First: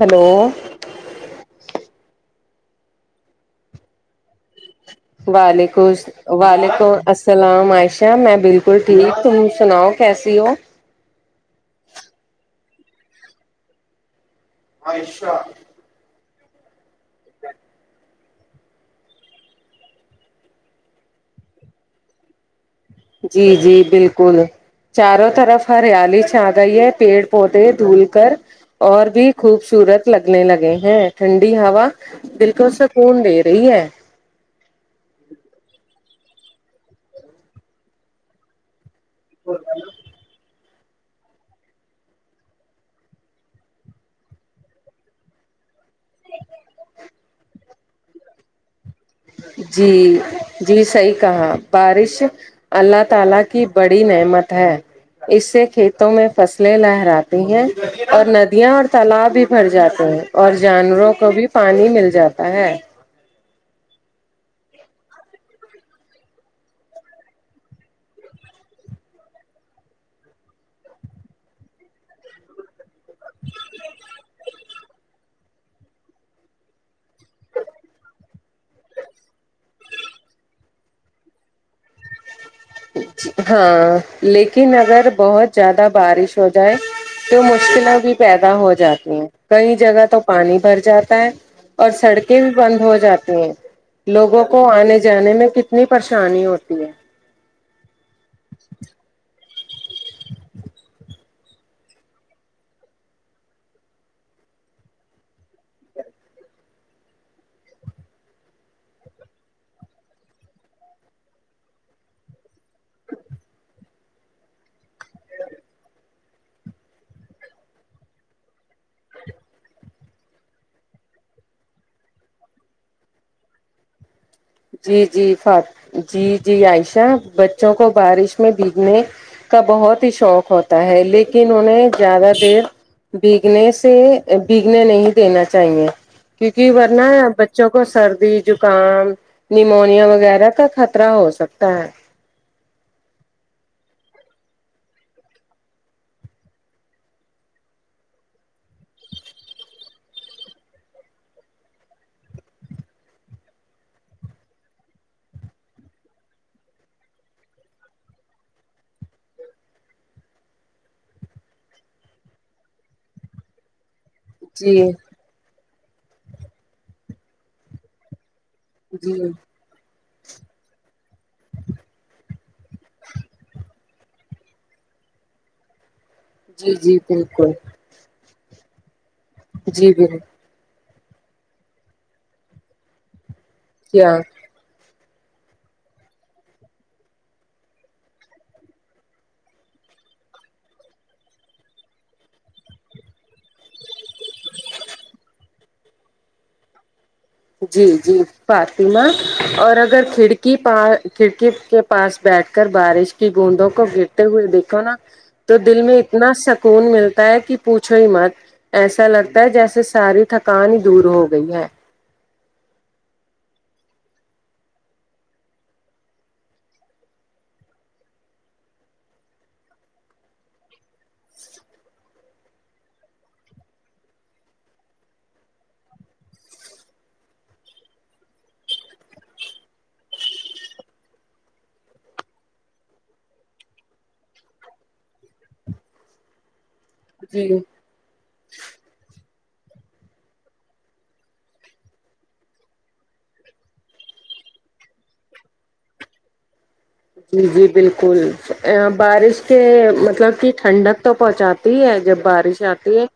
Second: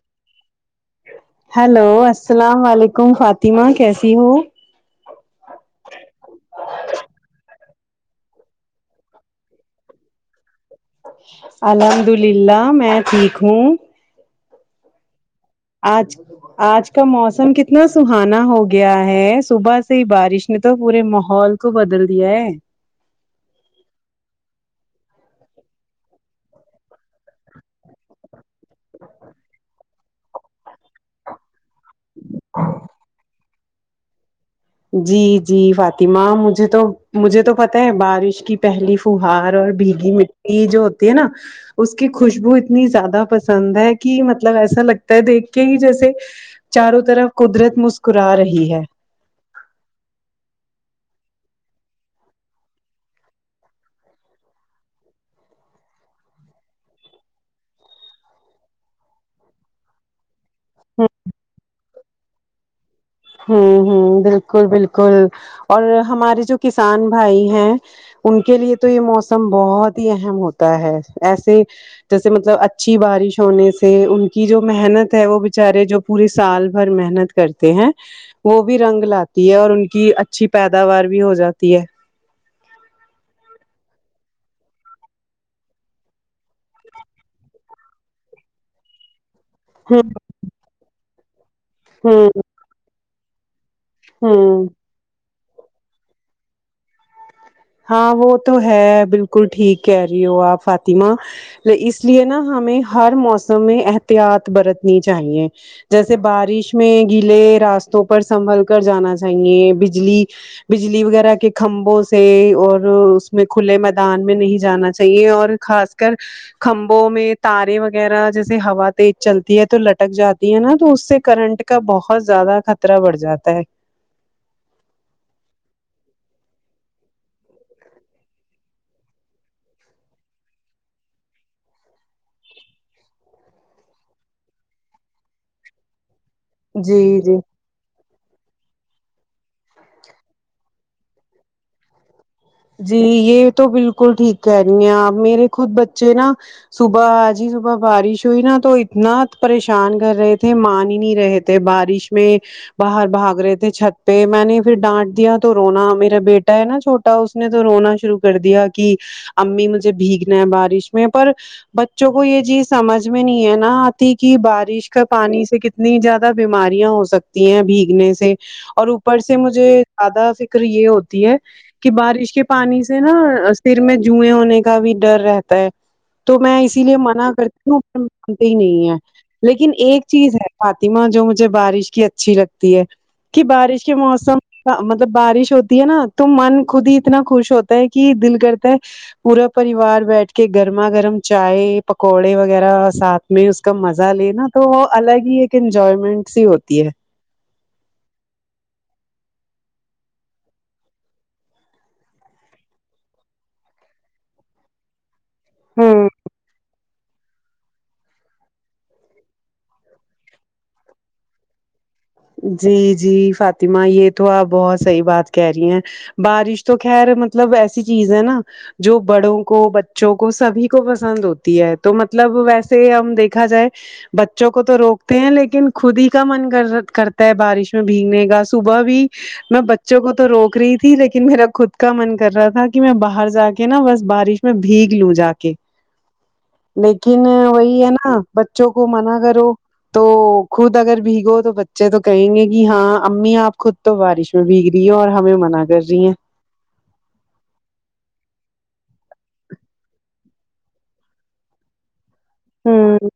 hello hello السلام و علیکم فاطمہ کیسی ہو وعلیکم س وعلیکم السلام عائشہ میں بالکل ٹھیک تم سناؤ کیسی ہو الحمد للہ میں ٹھیک ہوں عائشہ آج آج کا موسم کتنا سہانا ہو گیا ہے صبح سے ہی بارش نے تو پورے ماحول کو بدل دیا ہے جی جی بالکل چاروں طرف ہریالی چھا گئی ہے پیڑ پودے دھول کر اور بھی خوبصورت لگنے لگے ہیں ٹھنڈی ہوا بالکل سکون دے صحی ہے جی جی فاطمہ مجھے تو مجھے تو پتہ ہے بارش کی پہلی فہار اور بھیگی مٹی جو ہوتی ہے نا اس کی خوشبو اتنی زیادہ پسند ہے کی مطلب ایسا لگتا ہے دیکھ کے کی جیسے چاروں طرف قدرت مسکرا رہی ہے جی جی صحیح کہا بارش اللہ تعالی کی بڑی نعمت ہے اس سے کھیتوں میں فصلیں لہراتی ہیں اور ندیاں اور تالاب بھی بھر جاتے ہیں اور جانوروں کو بھی پانی مل جاتا ہے ہوں ہوں بالکل بالکل اور ہمارے جو کسان بھائی ہیں ان کے لیے تو یہ موسم بہت ہی اہم ہوتا ہے ایسے جیسے مطلبچ اچھی بارش ہونے سے ان کی جو محنت ہے وہ بچارے جو پورے سال بھر محنت کرتے ہیں وہ بھی رنگ لاتی ہے اور ان کی اچھی پیداوار بھی ہو جاتی ہے ہاں لیکن اگر بہت زیادہ بارش ہو جائے تو مشکلیں بھی پیدا ہو جاتی ہیں کئی جگہ تو ہ پانی بھر جاتا ہے اور سڑکیں بھی بند ہو جاتی ہیں ہ لوگوں ہ کو آنے جانے میں کتنی پریشانی ہوتی ہے ہاں وہ تو ہے بالکل ٹھیک کہہ رہی ہو آپ فاطمہ اس لیے نا ہمیں ہر موسم میں احتیاط برتنی چاہیے جیسے بارش میں گیلے راستوں پر سنبھل کر جانا چاہیے بجلی بجلی وغیرہ کے کھمبوں سے اور اس میں کھلے میدان میں نہیں جانا چاہیے اور خاص کر کھمبوں میں تارے وغیرہ جیسے ہوا تیز چلتی ہے تو لٹک جاتی ہے نا تو اس سے کرنٹ کا بہت زیادہ خطرہ بڑھ جاتا ہے جی جی جی جی عائشہ بچوں کو بارش میں بھیگنے کا بہت ہی شوق ہوتا ہے لیکن انہیں زیادہ دیر بگنے سے بگنے نہیں دینا چاہیے کیونکہ ورنہ جی ہے اب جی بچوں کو سردی زکام نیمونیا وغیرہ کا خطرہ ہو سکتا ہے جی یہ تو بالکل ٹھیک ہےنی ہے میرے خود بچے نا صبح آج ہی صبح بارش ہوئی نا تو اتنا پریشان کر رہے تھے مان ہی نہیں رہے تھے کہ بارش میں باہر بھاگ رہے تھے چھت پہ میں نے پھر ڈانٹ دیا تو رونا میرا بیٹا ہے نا چھوٹا اس اس نے تو رونا شروع کر دیا کہ امی مجھے بھیگنا ہے بارش میں پر بچوں کو یہ چیز سمجھ میں نہیں ہے نا کی جی بارش کا پانی سے کتنی زیادہ بیماریاں ہو سکتی ہیں بھیگنے سے اور جی اوپر سے مجھے زیادہ فکر یہ ہوتی ہے کہ بارش کے پانی سے نا سر میں جوئیں ہونے کا بھی ڈر رہتا ہے تو میں جی اسی لیے جی منع بالکل کرتی ہوں مانتے ہی نہیں ہیں لیکن جی ایک بال چیز ہے فاطمہ جو مجھے بارش کی اچھی لگتی ہے کہ بارش کے کیا موسم مطلب بارش ہوتی ہے نا تو من خود ہی اتنا خوش ہوتا ہے کہ دل کرتا ہے پورا پریوار بیٹھ کے گرما گرم چائے پکوڑے وغیرہ ساتھ میں اس کا مزہ لےینا تو وہ الگ ہی ایک انجوائمنٹ سی ہوتی ہے جی جی فاطمہ اور اگر کھڑکی پا کھڑکی کے پاس بیٹھ کر بارش کی گوندوں کو گر ہوئے دیکھو نا تو دل میں ہوں اتنا سکون ملتا ہے کہ پوچھو ہی مت ایسا لگتا ہے جیسے ساری تھکانی دور ہو گئی ہے جی جی فاطمہ یہ تو آپ بہت صحیح بات کہہ رہی ہیں بارش تو خیر مطلب ایسی چیز ہے نا جو بڑوں کو بچوں کو سبھی کو پسند ہوتی ہے تو مطلب ویسے ہم دیکھ دیکھا جائے بچوں کو تو روکتے ہیں لیکن خود ہی کا من کر کرتا ہے بارش میں بھیگنے کا صبح بھی میں بچوں کو تو روک رہی تھی لیکن میرا خود کا من کر رہا تھا کہ میں باہر جا کے نا بس بارش میں بھیگ لوں جا کے لیکن جی وہی ہے نا بچوں کو منع کرو تو خود اگر بھیگو تو بچے تو کہیں گے کہ ہاں امی آپ خود تو بارش میں بھیگ رہی ہے اور ہمیں منع کر رہی ہیں جی جی بالکل بارش کے مطلب کہ ٹھنڈک تو پہنچاتی ہے جب بارش آتی ہے ہوں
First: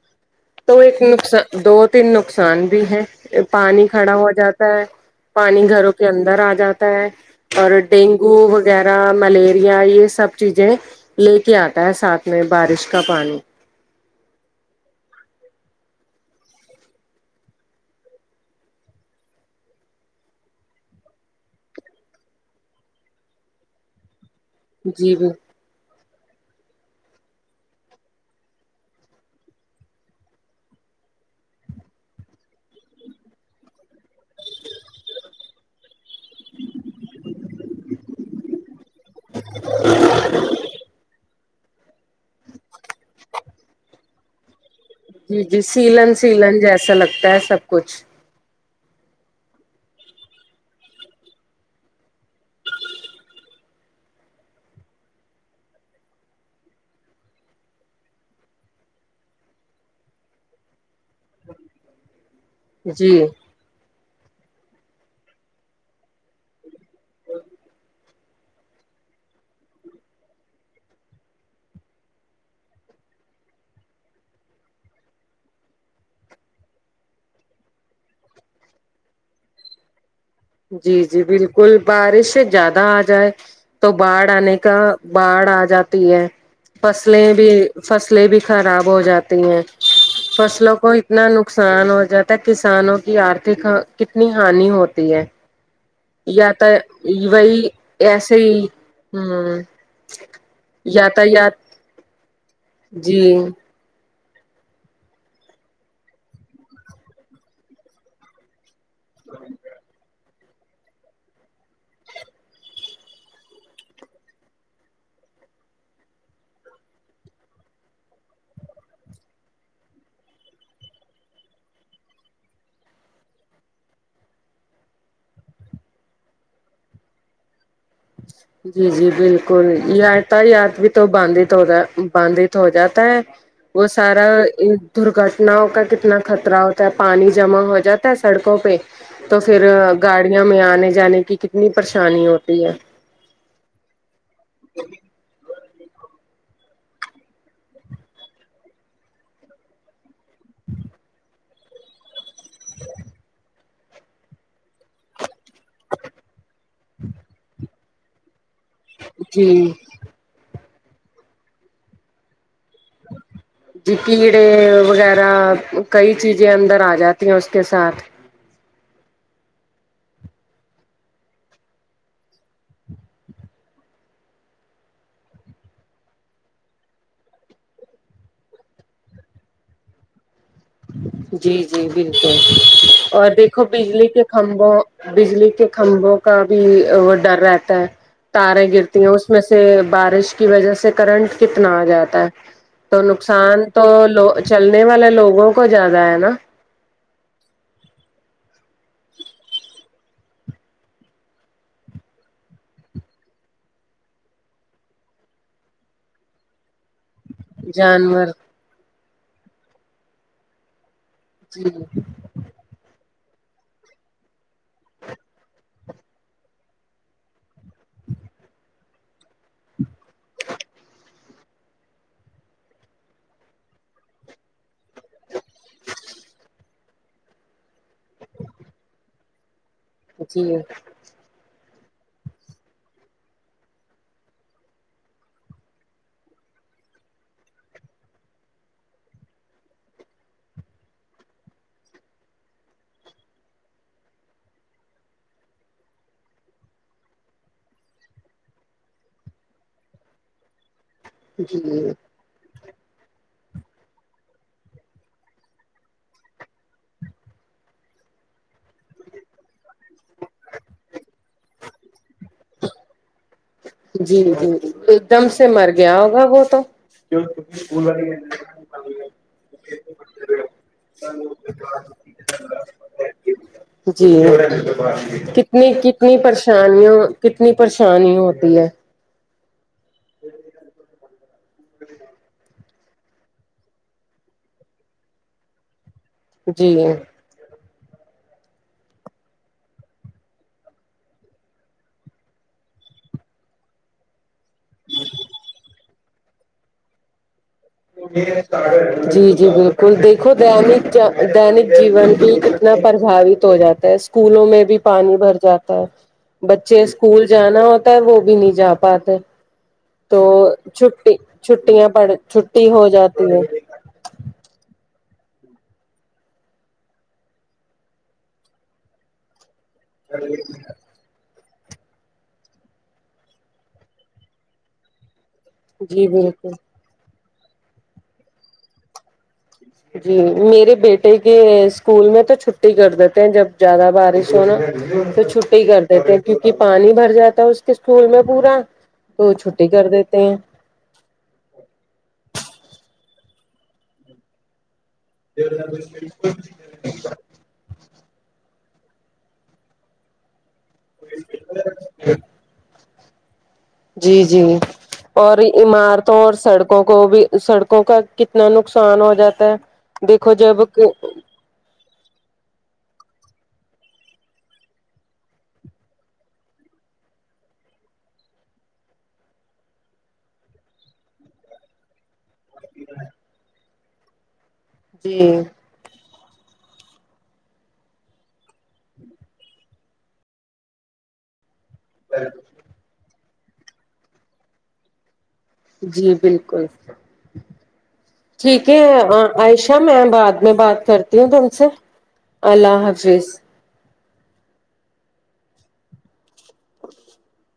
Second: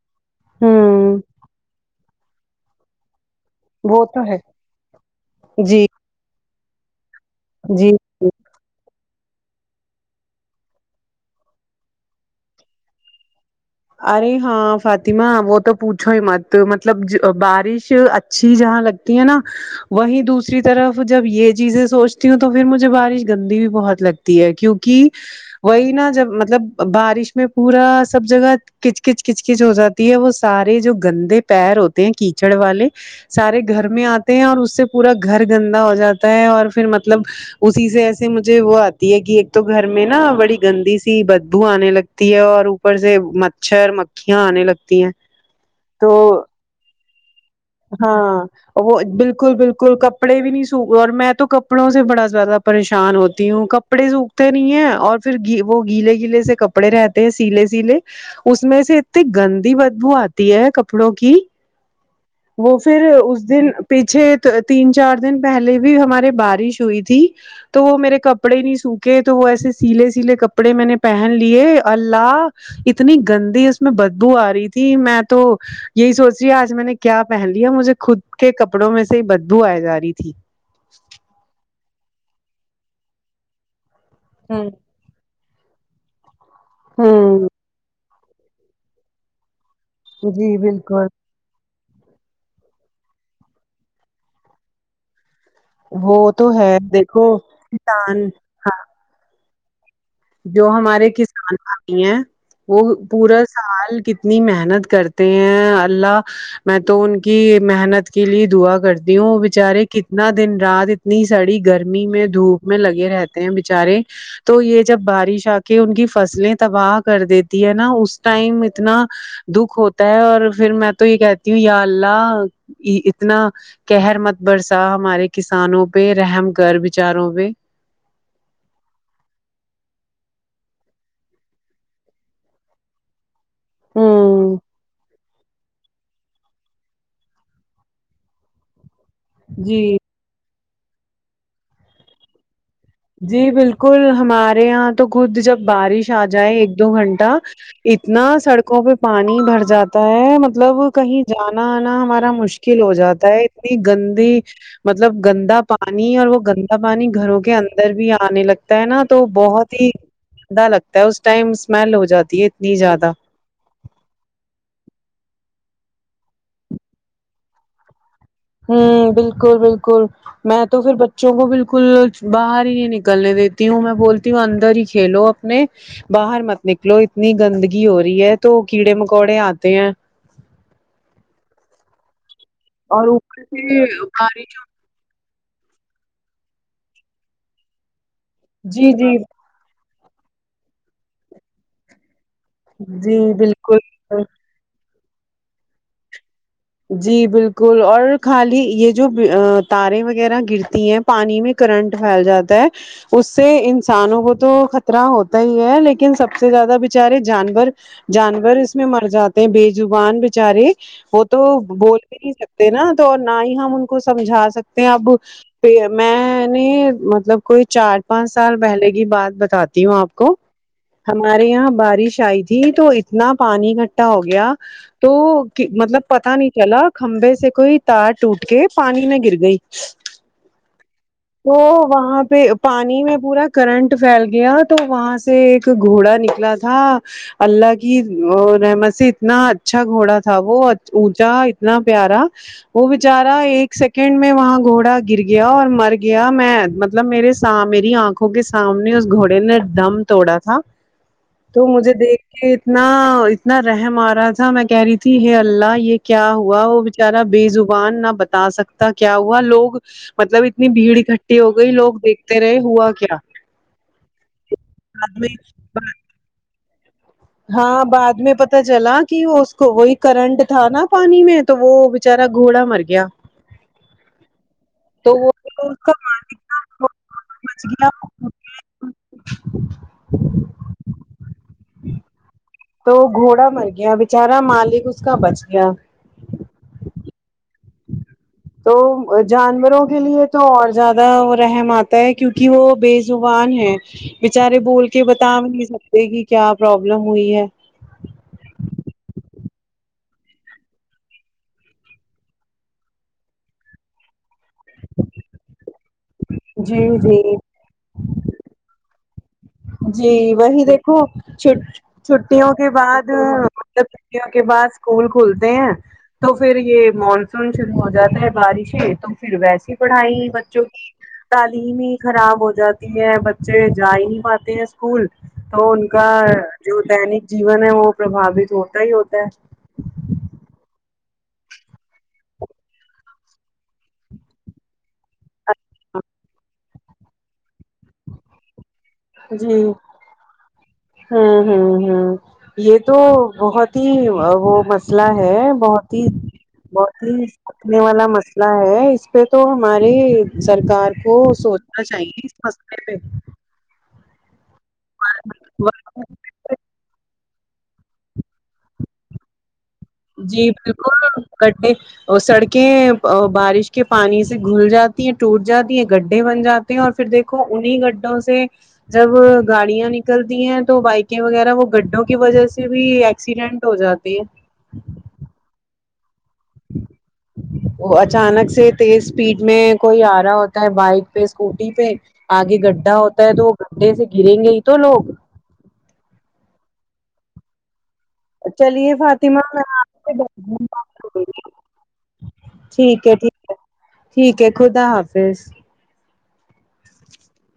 تو ایک ہوں نقصان دو تین نقصان بھی ہے پانی وہ کھڑا تو ہو جاتا ہے پانی جی گھروں کے اندر آ جاتا ہے اور جی ڈینگ او وغیرہ ملیریا یہ سب چیزیں لے کے آتا ہے ساتھ میں بارش کا پانی ارے ہاں فاطمہ وہ تو پوچھو ہی مت مطلب بارش اچھی جہاں لگ تی ہیں نا وہیں دوسری طرف جب یہ چیزیں سوچتی ہوں تو پھر مجھے بارش گندی بھی بہت لگتی ہے کیونکہ جی جی وہی نا جب مطلب بارش میں پورا سب جگہ کچ کچ کچ کچ ہو جاتی ہے وہ سارے جو گندے پیر ہوتے ہیں کیچڑ والے سارے گھر میں آتے ہیں اور اس سے پورا گھر گندا ہو جاتا ہے اور پھر مطلب اسی سے ایسے مجھے وہ آتی ہے کہ ایک تو گھر میں نا بڑی گندی سی بدبو آنے لگ تی ہے اور اوپر سے مچھر مکھیاں آنے لگتی ہیں جی جی سیلن تو سیلن جیسا لگتا ہے سب کچھ ہاں وہ بالکل بالکل کپڑے بھی نہیں سو اور میں تو کپڑوں سے بڑا زیادہ پریشان ہوتی ہوں کپڑے سوکھتے نہیں ہیں اور پھر وہ گیلے گیلے سے کپڑے رہتے ہیں سیلے سیلے اس میں سے اتنی گندی بدبو آتی ہے کپڑوں کی وہ پھر جی اس دن پیچھے تین چار دن پہلے بھی ہمارے بارش ہوئی تھی تو وہ میرے کپڑے نہیں سوکھے تو وہ ایسے سیلے سیلے کپڑے میں نے پہن لیے اللہ اتنی گندی اس میں بدبو آ رہی تھی میں تو یہی سوچ رہی آج میں نے کیا پہن لیا مجھے خود کے کپڑوں میں سے بدبو آئے جا رہی تھی جی جی بالکل بارش سے زیادہ آ جائے تو باڑ آنے کا باڑھ آ جاتی ہے فصلیں بھی ہوں فصلیں بھی خراب ہو جاتی ہیں جی فصلوں کو بالکل اتنا ن نقصان ہو جاتا ہے کسانوں کی آرتھک کتنی ہانی ہوتی ہے وہ یا تو ہے دیکھو وہی انسان ایسے ہی ہاں جو ہمارے یاتایات کسان بھائی ہیں وہ جی پورا سال اتنی محنت کرتے ہیں اللہ میں تو ان کی محنت کے لیے دعا کر کرتی ہو بیچارے اتنا دن رات اتنی سڑی گرمی میں دھوپ میں لگے رہتے ہیں بچارے تو یہ جب بارش آ کے ان کی فصلیں تباہ کر دیتی ہے نا اس ٹائم اتنا دکھ ہوتا ہے اور پھر میں تو یہ کہتی ہوں یا اللہ اتنا کہہر مت برسا ہمارے کسانوں پہ رحم گھر بچاروں پہ جی جی بالکل یادتا یاد بھی تو بانھت ہو بانھت ہو جاتا ہے وہ سارا ہوں درگٹ کتنا ہو کا کتنا خطرہ ہوتا ہے پانی جمع ہو جاتا ہے سڑکوں پہ تو پھر جی گاڑیوں میں آنے جانے کی کتنی پریشانی ہوتی ہے جی بالکل ہمارے یہاں تو خود جب بارش آ جائے ایک دو گھنٹہ اتنا سڑکوں پے پانی بھر جاتا ہے مطلب کہیں جانا آنا ہمارا مش کل ہو جاتا ہے اتنی گندگی مطلب گندا پانی اور وہ گندا پانی گھروں کے اندر بھی آنے لگتا تا ہے نہ تو جی بہت ہی گندا لگتا ہے اس ٹائم اسمیل ہو جاتی ہے اتنی زیادہ جی کیڑے وغیرہ کئی چیزیں اندر آ جاتی ہیں اس کے ساتھ ہوں بالکل بالکل میں تو پھر بچوں کو بالکل باہر ہی نہیں نکلنے دیتی ہوں میں بولتی ہوں اندر ہی کھیلو نے باہر مت نکلو اتنی گندگی ہو رہی ہے تو کیڑے مکوڑے آتے ہیں جی جی بالکل اور اوپر دیکھو سے بجلی کے بارش کھمبوں بجلی کے کھمبوں کا بھی وہ ڈر رہتا ہے تاریں جی گرتی ہیں جی اس میں سے تے بارش کی وجہ سے کرنٹ کتنا آ جاتا ہے تو جی نقصان تو بالکل لو چلنے والے لوگوں کو زیادہ ہے نا جی بالکل اور خالی یے جو تاریں وغیرہ گرتی ہیں پانی میں کرنٹ پھیل جاتا ہے اس سے انسانوں کو تو خطرہ ہوتا ہی ہے لیکن سب سے زیادہ بچ چارے جانور جانور اس میں مر جاتے ہیں بے زبان بچارے ہو تو وہ جی بول بھی نہیں سکتے نا تو نہ ہی ہم ان کو سمجھا سکتے ہیں اب پے میں نے مطلب کوئی چار پانچ سال پہلے کی بات بتاتی ہوں آپ کو ہمارے یہاں بارش آئی تھی تو اتنا پانی اکٹھا ہو گیا تو مطلب پتا نہیں چلا کھمبے سے کوئی تار ٹوٹ کے پانی میں گر گئی جی تو وہاں پے پانی میں پورا کرنٹ پھیل گیا تو وہاں سے ایک گھوڑا نکلا تھا اللہ کی رحمت سے اتنا اچھا گھوڑا تھا وہ اونچا اتنا پیارا وہ بچارا ایک سیکنڈ میں وہاں گھوڑا گر گیا اور مر گیا میں مطلب میرے سے میری آنکھوں کے سامنے اس گھوڑے نے دم توڑا تھا جی تو مجھے دیکھ کے اتنا اتنا رحم آ رہا تھا میں کہہ رہی تھی ہے اللہ یے کیا ہوا وہ بچارا بے زبان نہ بتا سکتا کیا ہوا لوگ مطلب اتنی بھیڑ اکٹھی ہو گئی لوگ دیکھ تے رہے ہوا کیا جی جی ایک بعد دم میں سے مر گیا ہوگا وہ تو ہاں بعد میں پتا چلا کی وہ اس کو وہی کرنٹ تھا نا پانی میں تو وہ بچارا گھوڑا مر گیا جی تو وہ کت نی جو اس کا کتنی مالک تھا، وہ پریشانیوں کتنی بچ گیا پریشانی ہوتی ہے تو گھوڑا مر گیا بچارا مالک اس کا بچ گیا جی تو جانوروں کے لیے تو اور زیادہ رحم آتا ہے کیونکے وہ بے زبان ہے بچارے بول کے بتا بھی نہیں سکتے کی کیا پرابلم ہوئی ہے جی جی بالکل دیکھو دینک دینک جیون کی اتنا پرباوت ہو جاتا ہے اسکولوں میں بھی پانی بھر جاتا ہے بچے جی اسکول جی جانا ہوتا ہے وہ بھی نہیں جا پاتے جی تو وہی دیکھو چھٹی چٹ چھٹیاں پڑ چھٹیوں چھٹی کے ہو بعد جاتی ہے مطلب چوٹیوں کے بعد اسکول کھلتے ہیں تو پھر یے مانسون شروع ہو جاتا ہے بارشیں تو پھر ویسی پڑھائی بچوں کی تعلیم ہی خراب ہو جاتی ہے بچے جاہی نہیں پاتے تے ہیں اسکول تو ان جی کا بالکل جو دینک جیون ہے وہ پرباوت ہوتا ہی ہوتا ہے جی میرے بیٹے کے اسکول میں تو چھٹی کر دیتے ہیں جب زیادہ بارش تو نو وہ چھٹی کر دیتے ہیں کیونکی پانی بھر جاتا ہے اس کے اسکول میں پورا تو جی چھٹی کر دیتے ہیں ہوں ہوں ہوں یہ تو بہت ہی وہ مس مسلہ ہے بہت ہی بہت ہی رنے والا مسئلہ ہے اس پہ تو ہماری سرکار کو سوچنا چاہیے اس مسئلے پہ جی جی اور عمارتوں اور سڑکوں کو بھی سڑکوں کا کتنا نقصان ہو جاتا ہے دیکھو جی جب بالکل گڈھے اور سڑکیں بارش کے پانی سے گھل جاتی ہیں ٹوٹ جاتی ہیں گڈھے بن جاتے تی ہے اور پھر دیکھو انہی گڈھوں سے جب گاڑیاں نکلتی ہیں تو بائکیں وغیرہ وہ گڈھوں کی وجہ سے بھی ایکسیڈنٹ ہو جاتے ہیں [unintelligible] وہ اچانک سے تیز اسپیڈ میں کوئی آ رہا ہوتا ہے بائک پہ اسکوٹی پہ آگے گڈھا ہوتا ہے تو وہ گڈھے سے گریں گے ہی تو لوگ جی بالکل ٹھیک ہے چلیے فاطمہ عائشہ میں آپ بعد میں بات کرتی سے ہوں تم سے اللہ ٹھیک ہے حافظ ٹھیک ٹھیک ہے خدا حافظ اچ